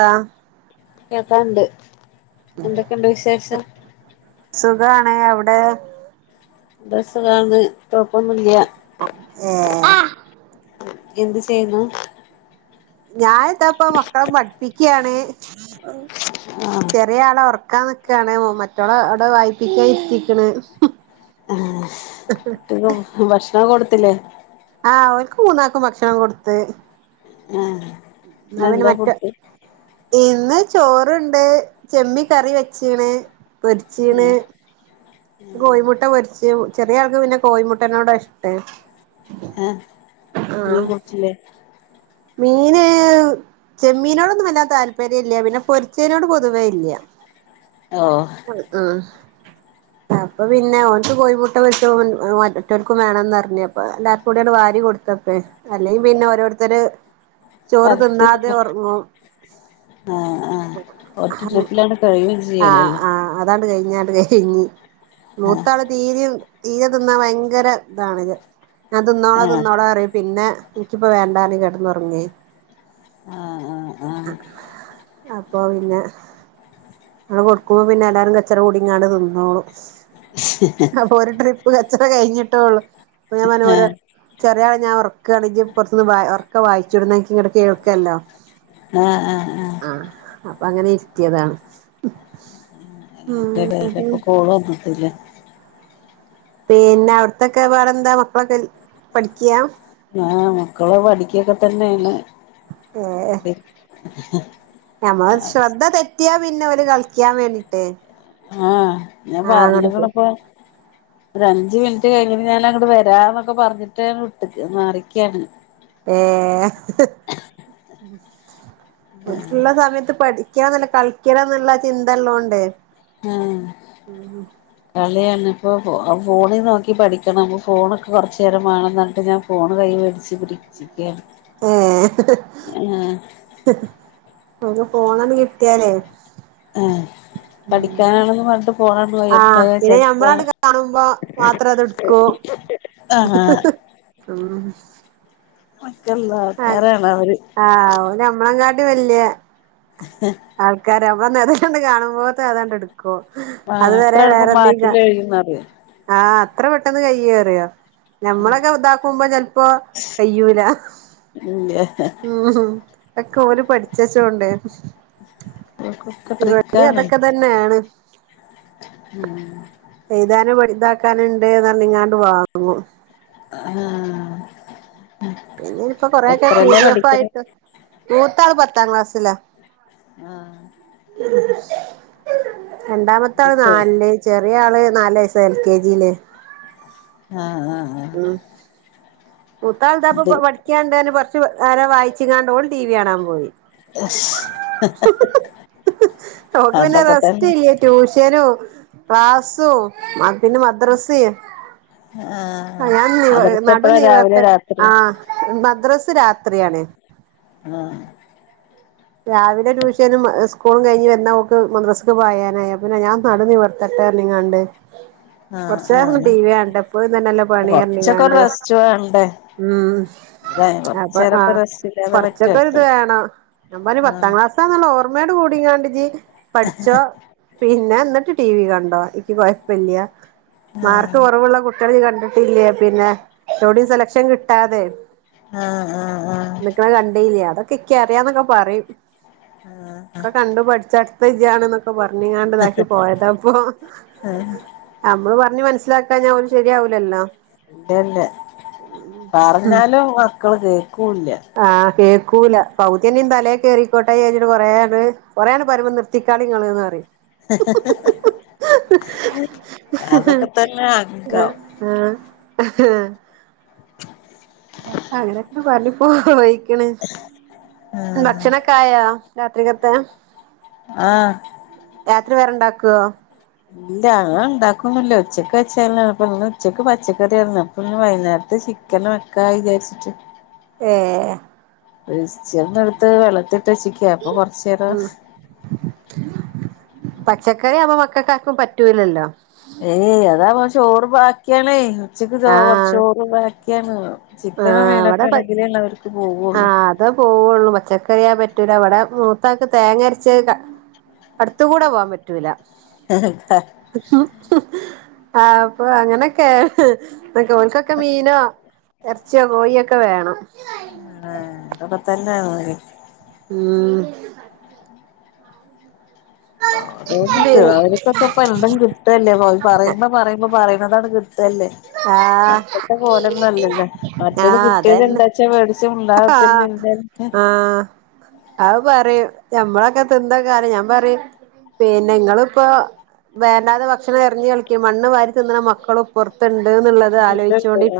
ആ കേക്കാണ്ട് എന്തൊക്കെയുണ്ട് വിശേഷം സുഖണേ അവിടെ ബ്രസ കാണന്ന് കൊഴപ്പൊന്നും ല്ലാ ഏ എന്ത്തു ചെയ്യുന്നു ഞാനെതാപ്പ മക്കളെ പഠിപ്പിക്കയാണ് ആഹ് ചെറിയ ആളെ ഉറക്കാ നക്കയാണ് മറ്റോള അവിടെ വായിപ്പിക്കാൻഇരിത്തിക്ണ് ഭക്ഷണക്കെ കൊടുത്തില്ലേ? ആ അവർക്ക് മൂന്നാക്കുംഭക്ഷണം കൊടുത്തു. ആഹ് ഇന്നെന്താ ഫുഡ് ഇന്ന് ചോറുണ്ട് ചെമ്മീൻകറി വെച്ചീണ് പൊരിച്ചീണ് ആഹ് കോഴിമുട്ട പൊരിച്ച് ചെറിയ ആൾക്ക് പിന്നെ കോഴിമുട്ടനോടാ ഇഷ്ടേ. ആ മീൻകൂട്ടില്ലേ? മീന് ചെമ്മീനോടൊന്നും വല്യതാല്പര്യം ഇല്ല. പിന്നെ പൊരിച്ചേനോട് പൊതുവേ ഇല്ല. ഓഹ് ഉം. അപ്പൊ പിന്നെ ഓനുക്ക് കോയിമു ട്ട പൊരിച്ചപ്പം മറ്റോർക്കും വേണംമെന്ന് പറിഞ്ഞപ്പോ എല്ലാർകൂടി അങ്ങ് വാരി കൊടുത്തപ്പേ അല്ലെങ്കിൽ പിന്നെ ഓരോരുത്തര് ചോറ് പരത്തി തിന്നാതെ ഉറങ്ങും. ആഹ് ആഹ് ഒറ്റ ട്രിപ്പിലങ്ങട് കഴിയും ആ ചെയ്യലല്ലേ ആ അതാണ്ട് കഴി ഞാണ്ട് കഴിഞ് ആഹ് മൂത്താള് തീരെയും തീയ തിന്നാ ഭയങ്കര ഇതാണിത്. ഞാൻ തിന്നോളാ ആഹ് തിന്നോളാ പറയും പിന്നെ എനിക്കിപ്പോ വേണ്ട പറഞ്ഞ് കിടന്ന് ഉറങ്ങി. ആഹ് ആഹ് ആഹ് അപ്പോ പിന്നെ നമ്മൾ കൊടുക്കുമ്പോൾ പിന്നെ എല്ലാവാരും കച്ചട കുടി അങ്ങോണ്ട് തിന്നോളും. അപ്പൊ ഒരു ട്രിപ്പ് കച്ചട കഴിഞ്ഞിട്ടേള്ളു. അപ്പൊ ഞാൻ മനോരോ ആഹ് ചെറിയാളെഞാൻ ഉറക്കുകയാങ്കിൽ പുറുന്ന് ഒറക്കെ വായിച്ചുടുന്ന എനിക്ക് ഇങ്ങട് കേൾക്കല്ലോ? ആഹ് ആഹ് ആഹ് അങ്ങനെ ഇരിത്തിയതാണ്. ചേട്ടായിടെഇപ്പം കോളു വന്നിട്ടില്ല പിന്നെ അവിടത്തൊക്കെ വേറെ എന്താ മക്കളൊക്കെ പഠിക്ക? ആ മക്കള് പഠിക്കുകക്കെ തന്നെയാണ്. ഞമ്മള് ശ്രദ്ധ തെറ്റിയാ പിന്നെ ഓര് കളിക്കാൻ വേണ്ടീട്ട് ആ ഞാൻ പറഞ്ഞിക്കണ് ഇപ്പം. ഒ അഞ്ച് മിനിറ്റ് കഴിഞ് ഞാൻ അങ്ങട്ട് വരാന്നൊക്കെ പറഞ്ഞിട്ട് മാറിനിക്കുവാണ്. ഏ ഓൾക്ക്ഉള്ളസമയത്ത് പഠി ഠിക എന്നല്ല കളിക്കണം എന്നുള്ള ചിന്തയുള്ളോണ്ട് ആ കളിയാണ്. അപ്പോൾ ഫോണിൽ നോക്കി പഠിക്കണം അപ്പം ഫോണൊക്കെ കുറച്ച് നേരം വേണം മെന്ന് പറഞ്ഞിട്ട് ഞാൻ ഫോൺ കൈ മേടിച്ച് പിടിച്ച് ഏ ആഹ് അവർക്ക്ഫോൺ ഒന്ന് കിട്ടിയാലേ ആ ആ കയ്യില്ണ്ടായാ പിന്നെ ചെലപ്പോ ഞമ്മളടു കാണുമ്പോ മാത്രം അത് എടുക്കൂ. ആഹ് ഹ ഹ ഒക്കെള്ള ആ ആൾക്കാരാണ് അവര് ആ നമ്മളെങ്ങാ വല്യആൾകാര് അതാണ്ട് കാണുമ്പോത്തെ ഏതാണ്ട് എടു ആഹ് അത്ര അതുവരെ എളുപ്പം വേറെ എന്തെ കാ മാറ്റിലെഴിയുംന്നറിയോ ആ. എത്ര പെട്ടെന്ന് കയ്യുന്നറിയോ? ഞമ്മളൊക്കെ ഇതാക്കുമ്പോ ചലപ്പോ കയ്യൂല. ഇല്ല്യ ഉം. ഒക്കെ ഓര് പഠിച് വെച്ചോണ്ട്. ഓൽക്കൊക്കെ ഇവിടെ ട്രിക്കാണ് അതൊക്കെ തന്നെയാണ്. ഉം അങ്ങനെ വലുതാക്കാനുണ്ട് എന്ന് പറഞ്ഞിങ്ങാണ്ട് വാങ്ങും. ആ പിന്നെ ഇപ്പൊ കൊറൊയെക്കെ പി. ഡി. എഫ്. ആയിട്ട് മൂത്താള് പത്താം ക്ലാസ് സിലാ ആഹ് രണ്ടാമത്തെ അത് ആള് ശരി നാലില്ല് ചെറിയ ആള് നാല് വയസ് എൽ. കെ. ജി യില്. ആഹ് ആഹ് ആഹ് ഉ മൂത്താൾതാപ്പൊ അത് പഠിക്കണ്ട് കുറച്ച് നേരാ വായിച്ച്. [unintelligible] ടി. വി കാണാൻ പോയി. ഓക്ക് പിന്നെ അതൊക്കെ റസ്റ്റ് തന്നെ ഇല്ലേ ട്യൂഷനും. ക്ലാസു പിന്നെ മദ്രസെ. ആ ആഹ് ഞാൻ നി മദ്രസ നടു എപ്പഴാ നിവർത്ത രാവിലെ ആ രാത്രിയോ മദ്രസ രാത്രിയണേ. ആ. രാവിലെ ട്യൂഷനും സ്കൂളും കഴിഞ്ഞ് വന്ന ഓക്ക് മദ്രസക്ക് പോയാനായ പിന്നെ ഞാൻ നടു നിവർത്ത [unintelligible] ആഹ് കുറച്ച് നേരം ടി. ആഹ് വി കാണട്ടെ എപ്പഴും ഇതന്നെല്ലാം പണി കൊറച്ചൊക്കെ ഒരു [unintelligible] റെസ്റ്റ് വേണ്ടേ ഉം അല്ലെ അപ്പൊ ആ കൊറച്ചേരൊക്കെ റെസ്റ്റ് ഇല്ലാതെ പറ്റുവോ കൊറച്ചൊക്കെരിത് വേണോ. ഞാൻ പറഞ്ഞ് ആഹ് പത്താം ക്ലാസ്സാന്നുള്ള ഓർമയോട് കൂടിങ്ങാണ്ടിജി പഠിച്ചോ പിന്നെ എന്നിട്ട് ടി വി കണ്ടോ എനിക്ക് കുഴപ്പില്ല ആഹ് മാർക്ക് കുറവുള്ള കുട്ടി ഇ കണ്ടിട്ടില്ലേ പിന്നെ എവിടെയും സെലക്ഷൻ കി കിട്ടാതെ ആഹ് ആഹ് നിക്കന്ന കണ്ടില്ല, അതൊക്കെ ഇക്കറിയന്നൊക്കെ. പറയും ആഹ് ആഹ് ഒക്കെ കണ്ടു പഠിച്ചടുത്ത ഇജ് നീ യാണ് എന്നൊക്കെ പറയും. [unintelligible] പോയതാപ്പോ. ആഹ് നമ്മള് പറഞ്ഞ് മനസ്സിലാക്കാ ഓൻ ശരിയാവുലല്ലോ. എന്നെ പറഞ്ഞാലും മക്കള് കേക്ക ആ കേ ആക്കൂല പകുതിയനെയും തലയെ ക കേയറിക്കോട്ടെ കഞ്ഞിട്ട് പറെയാണ് കൊറെയാണ് പരുമ്പം നിർത്തിക്കാളിങ്ങന്ന് പറയും. അതൊക്കെ തന്നെ അങ്കം. ആഹ. അങ്ങനെയൊക്കെ പറഞ്ഞിപ്പോയി. ക്ക്ണ് ആഹ് ഭക്ഷണൊക്കെ ആയോ രാത്രിക്കത്തെ? ആഹ് രാത്രി വേറെണ്ടാക്കോ? ഇല്ല അങ്ങണ്ടാക്കൊന്നുല്ല. ഉച്ചക്ക് വെച്ചെന്നാണ് പ്പം. ഇന്ന് ഉച്ചക്ക് പച്ചക്കറി ആര്ന്നു അപ്പം ഇന്ന് വൈന്നാരത്ത് ചിക്കൻ വെക്ക വിചാര്ച്ച്ട്ട്. ഏഹ് [unintelligible] എട്ത്ത് വെള്ളത്തി ട്ടെച്ചിക്ക അപ്പൊ കൊർച്ചേര ഉം ക്കാക്കും പറ്റൂലല്ലോ. ഏയ് അതാ പ ചോറ് ബാക്കിയാണേ ഉച്ച ക്ക് ആഹ് ചോറ് ബാക്കിയാണ്. ചിക്കനോ ആഹ് മീനക്കെ ഇവടെ പ ആണെങ്കിലേ ല്ലേ അവർക്ക് പോവുള്ളൂ. പച്ചക്കറിയാ പറ്റൂല. ഇവടെ മൂത്താക്ക് തേങ്ങര്ച്ച ക അട്ത്ത് കൂടെ പോകാൻ പ റ്റൂല്ല. ആഹ് ആഹ് പ്പൊ അങ്ങനൊക്കേണ്. ഓൽക്കൊക്കെ മീനോ എർച്ചിയോ കോഴിയൊക്കെ വേണം. [unintelligible] ഉം. പി [unintelligible] അവര്ക്കൊക്കെ ഇപ്പ എന്തും കിട്ടല്ലേ. പറയുമ്പ പറയുമ്പ പറയ്ണതാണ്ട് കി തല്ലേ. ആഹ് പണ്ടത്തെ പോലെന്നല്ലല്ലേ, മറ്റേത് ആഹ് കിട്ടിയത് എന്താച്ചാ മേടിച്ച് മിണ്ടാതെ ക്കുത്തർന്ന് ആ ആയ് പറയും നമ്മളൊക്കെ തിനെ കാര്യം ഞാൻ പറയും. പിന്നെ നിങ്ങളിപ്പോ വേണ്ടാതെ ഭക്ഷണം എറിഞ്ഞ് കളിക്കും. മണ്ണ് വാരി തിന്നണ മക്കളും ഇപ്പ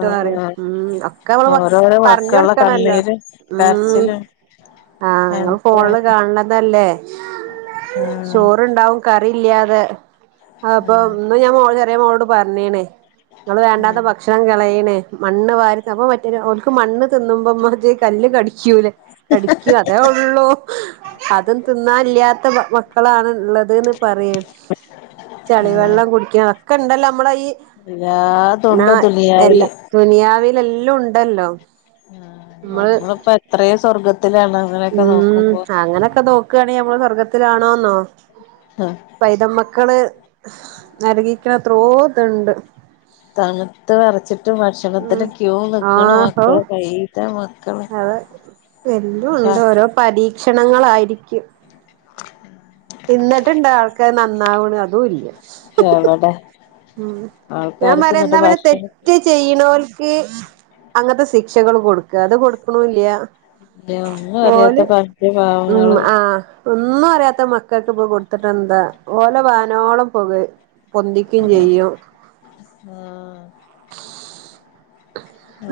ആ ഉം ഒക്കെ നമ്മള് ഓരോരോ പറഞ്ഞ് മക്കളുടെ കൊടുക്കണല്ലോ കണ്ണീര് ഉം കരച്ചില് ആഹ് ഇങ്ങൾ ഫോണില് കാണ്തല്ലേ ആഹ് ചോറ് ഉണ്ടാവും കറി ഇല്ലാതെ അപ്പൊ ആഹ് ഇന്ന് ഞാൻ മോള് ചെറിയ മോളോട് പറഞ്ഞീണ്. ഇങ്ങൾ വേണ്ടാത്ത ആഹ് ഭക്ഷണം കളയ്ണ് മണ്ണ് വാരി അപ്പൊ മറ്റൊര് ഒൽക്ക് മണ്ണ് തിന്നുബെ മറ്റെ കല്. കല്ല് കടിക്കൂല്ലേ കടിക്കും അതേ ഒള്ളൂ. അതും തിന്നാനില്ല്യാത്ത മക്കളാണ് ഇള്ളതന്ന്. പറയും ആഹ് ചളിവവെള്ളം കുടിക്കണം ഒക്കെ ഇണ്ടല്ലോ നമ്മള ഈ. നാ എല്ലാതുണ്ട് എല്ല ദുനിയാവില് ദുനിയാവില് എല്ലാം ഉണ്ടല്ലോ. ആഹ് നമ്മള് നമ്മളപ്പോ എത്രെയേ സ്വർഗത്തിലാണ്. അങ്ങനെയൊക്കെ ഉം നോക്കുമ്പോ അങ്ങനൊക്കെ നോക്കാണേൽ അമ്മള് സ്വർഗ്ഗത്തിലാണോന്നോ. ആഹ് പൈത മക്കള് നരകിക്കണത്രോ ഇതുണ്ട്. തണുത്ത് വെറച്ചിട്ട് ഉം ഭക്ഷണത്തിന് ക്യൂ നിക്കണ ആഹ് ഹോ മക്കള് പൈതമ അതെ ഇപ്പൊ എല്ലും ഉണ്ട് ഓരോ പരീക്ഷണങ്ങളായിരിക്കും. ഇന്നിട്ട് ഇണ്ടോ ആൾക്കാര് നന്നാവ്ണ് അതും ഇല്ല. എവിടെ. ഉം ഞാൻ ആൾക്കാർക്ക് പറയാ എന്നിട്ട് ഇന്നാ പിന്നെ ഭക്ഷണം തെറ്റ് ചെയ്യ്ണ്ണോൽക്ക്. അങ്ങത്തെ സിക്ശകള് കൊടുക്ക അത് കൊടുക്കണ്ണൂല്യ. ഇല്ല ഒന്നും ഓൽ അറിയാത്ത മ്മ് പഞ്ചപാവങ്ങള് ആഹ് ഒന്നും ഒന്നും അറിയാത്ത മക്കൾക്ക് ഇപ്പം കൊടുത്തിട്ട് എന്താ ഓലെ വാനോളം പുകഴ് പൊ ക്കിങ് ചെയ്യും ആഹ്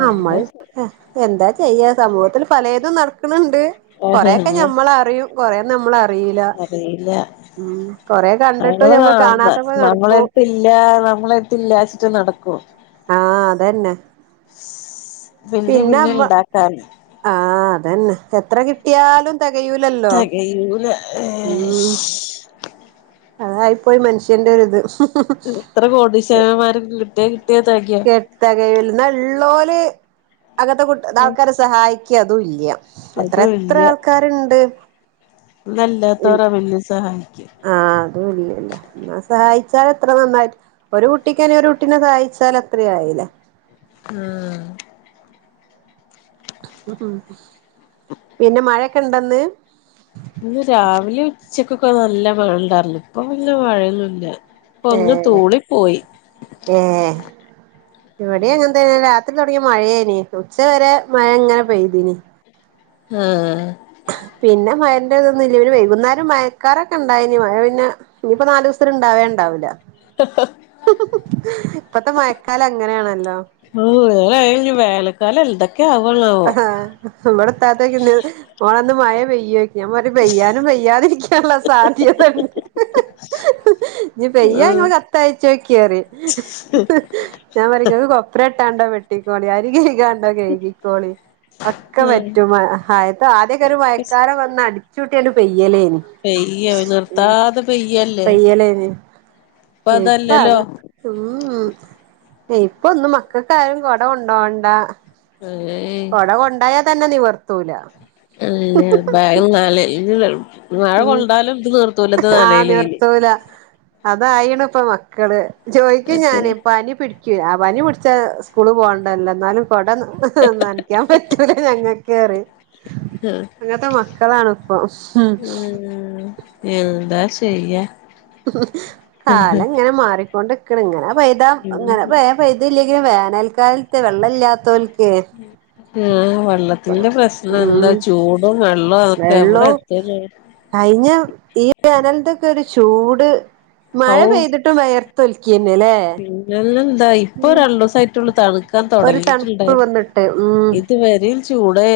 ആഹ് അമ്മൾ എന്താ ഏഹ് എന്താ ചെയ്യാ സമൂഹത്തില് പലേതും നടക്കണ് ണ്ട്. കൊറെയൊക്കെ ഞമ്മള് അറിയും കൊറേ നമ്മള് അറീയീല അറിയില്ല മ്ഹ് കൊറെ കണ്ടിട്ടും നമ്മള് ഞമ്മള് കാണുന്ന കാണാത്ത പോലെ നടക്കും. നമ്മളെടുത്തില്ല നമ്മളെടുത്തില്ലാച്ചിട്ട് നടക്കും ആഹ് അതന്നെ. പിന്നേം പിന്നെ പിന്നേം അമ്മ ഇണ്ടാക്കാന് ആഹ് അതന്നെ എത്ര കിട്ടിയാലും. തെകയൂലല്ലോ തെകയൂല മ്ഹ് അതാ ഇപ്പോ ഒരു മനുഷ്യന്റെ ഒര് ഇത്. എത്ര കോടിശരമാര കിട്ടിയ കിട്ടി കെ തെകയൂല എന്നാ ഉള്ളോല് അങ്ങത്തെ കുട്ട്ആൾക്കാരെ സഹായി ഇക്കി അതുല്യാ എത്ര അതും എത്ര ആൾക്കാര്ണ്ട്‌. അതല്ലാത്ത ഒരാ പിന്നേം സഹായിക്ക്യ. അതൂ ഇല്ലല്ല ന്നാ സഹായിച്ചാല് എത്ര നന്നായി് ഒരു കുട്ടിക്ക്ന്ന ഒരു കുട്ടിനെ സഹായിച്ചാൽ അത്രെയായി. ലേ. ആഹ. പിന്നെ മഴൊക്കെ ഇണ്ടന്ന്. ഇന്ന് രാവിലെ ഉച്ചക്കൊക്കെ നല്ല മഴ ഇണ്ടായിർന്ന് ഇപ്പൊ പിന്നെ മഴയൊന്നുല്ല. ഇപ്പൊ ഏ ഒന്ന് തൂളി പോയി ഏ ഇവടെ അങ്ങനതനെ തുടങ്ങിയ മഴയെനി ഉച്ച വരെ മഴ ഇങ്ങനെ പെയ്തനി. ആ. ല്ല്യെ പിന്നെ വൈകുന്നേരം മയക്കാരൊക്കെ ഉണ്ടായിനി മയ പിന്നെ ഇനിയിപ്പ നാലൂസാത്തിന് ഉണ്ടാവേണ്ടാവൂല്യാ. ഇപ്പത്തെ മയക്കാല അങ്ങനെയാണല്ലോ. വേലക്ക. ആ് ഇവിടെത്താത്ത ചോയ്ക്കണ്ട് മോളേ മഴ പെയ്യോ. ഞാൻ പറയും പെയ്യാനും പെയ്യാതിരിക്കാള്ള സാധ്യതണ്ട്. നീ ആഹ് പെയാങ്ങൾ കത്തയച്ചോക്കി പറയും ഞാൻ പറയും ഇങ്ങള് കൊപ്ര. ട്ടാണ്ടോ വെട്ടിക്കോണി അരി കഴ്കാണ്ടോ കഴകി. ള്ളി ഒക്കെ ആഹ് പറ്റും അത് ആദ്യക്കെ ഒരു മയക്കാലം വന്ന് അടിച്ചൂട്ടി ങ്ങട്ട് പെയ്യും. പെയോ നിർത്താത് പെയ. പയ്യല്യേനി ഇപ്പ അതല്ലല്ലോ അതാ ഉംമ്. ഇപ്പൊ ഒന്നും മക്കൾക്കായാലും കുടം കൊണ്ടോണ്ട. ഏയ് കൊട കൊണ്ടായാ തന്നെ നിവർത്തൂല അല്ലാ ഭയംങ്ങാലേ ഏജ്ലുള്ളൂ മഴ ഉം കൊണ്ടാലും ഇത് നീർത്തൂലത് നനയലേലെ അതായിണിപ്പ മക്കള് ജോയ്ക്കും മറ്റേ ഞാന് പനി പിടി ക്ക് ആ പനി പിടിച്ച സ്കൂള് പോണ്ടാലോ എന്നാലും കൊട നനക്കാൻ പറ്റൂല ഞങ്ങക്കേ അറി ആഹ് അങ്ങൻത്തെ മക്കളാണ് ഇപ്പൊ ഊം എന്താ ശെയ്യാൻ കാലഇങ്ങനെ മാറിക്കൊണ്ട്ക്ക്ണ് ഇങ്ങനെ പെയ്താ ങ്ങനെ മയ പെയ്തില്ലെ വേനൽക്കാൽത്ത് വെള്ള ഇല്ലാത്തോൽക്ക് ആഹ് വള്ളത്തിന്റെ പ്രശ്നെന്താ ചൂടും വെള്ള വെള്ളേം കയിഞ്ഞ ഈ വേനൽതൊക്കെ ഒരു ചൂട് മഴ ഔ പെയ്തിട്ടും വെയർത്തൊലിക്ക് ക്കേന്നെലേ എന്താ ഇപ്പൊ രണ്ടൂസായ്ട്ടുള്ളു തണുക്കാൻ ഒരു തണുപ്പ് തൊടങ്ങിയിട്ട്ണ്ടായി വന്നിട്ട് ഇതുവരേം ചൂടേ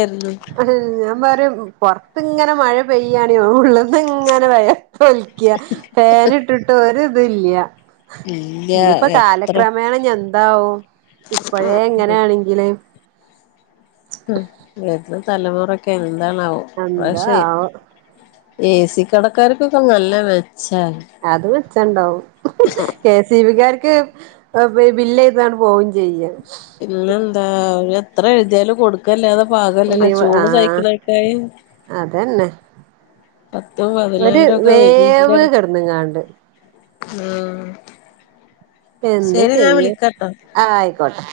അഹ് ഞാൻ പറയാ പൊറത്തിങ്ങനെ മഴ പെയ്യാണോ ഒള്ളത് ഇങ്ങനെ വെയ ത്തൊലിക്യാ ഫേനിട്ടിട്ട് ഒരൂതില്ല്യ ഉം ഇനിയിപ്പോ കാലക്രമേണ ഞിഎന്താവോ ഇപ്പഴേ എങ്ങനാണെങ്കില് ഉം വരുന്ന തലമുറൊക്കെ എന്താണാവോ എന്താ പഷേ ആവോ ഏസി കടക്കാര്ക്കൊക്കെ നല്ലമാ അത് വെച്ച്ണ്ടാവും കെ സി ബിക്കാര് ക്ക് അ് ബ് ബില്ല് പാങ്ങട്പോവേം ചെയ്യാണ് പില്ലെന്താ എത്ര എഴ്തിയാലും കൊടുക്കല്ലാതെ പാകവല്ലല്ലോ ചൂട് ആഹ് തയ്ക്കുന്നക്കായി അതന്നെ പത്തും ഒരു പതിനായിരം വേവ് ഒക്കെവേടീച്ചിട്ടാണ് കെടന്ന്ങ്ങാണ്ട് ആഹ്. എന്ത് ശരി ഞാൻ ചെയ്യും. വിളിക്കാട്ടോ ആയിക്കോട്ടെ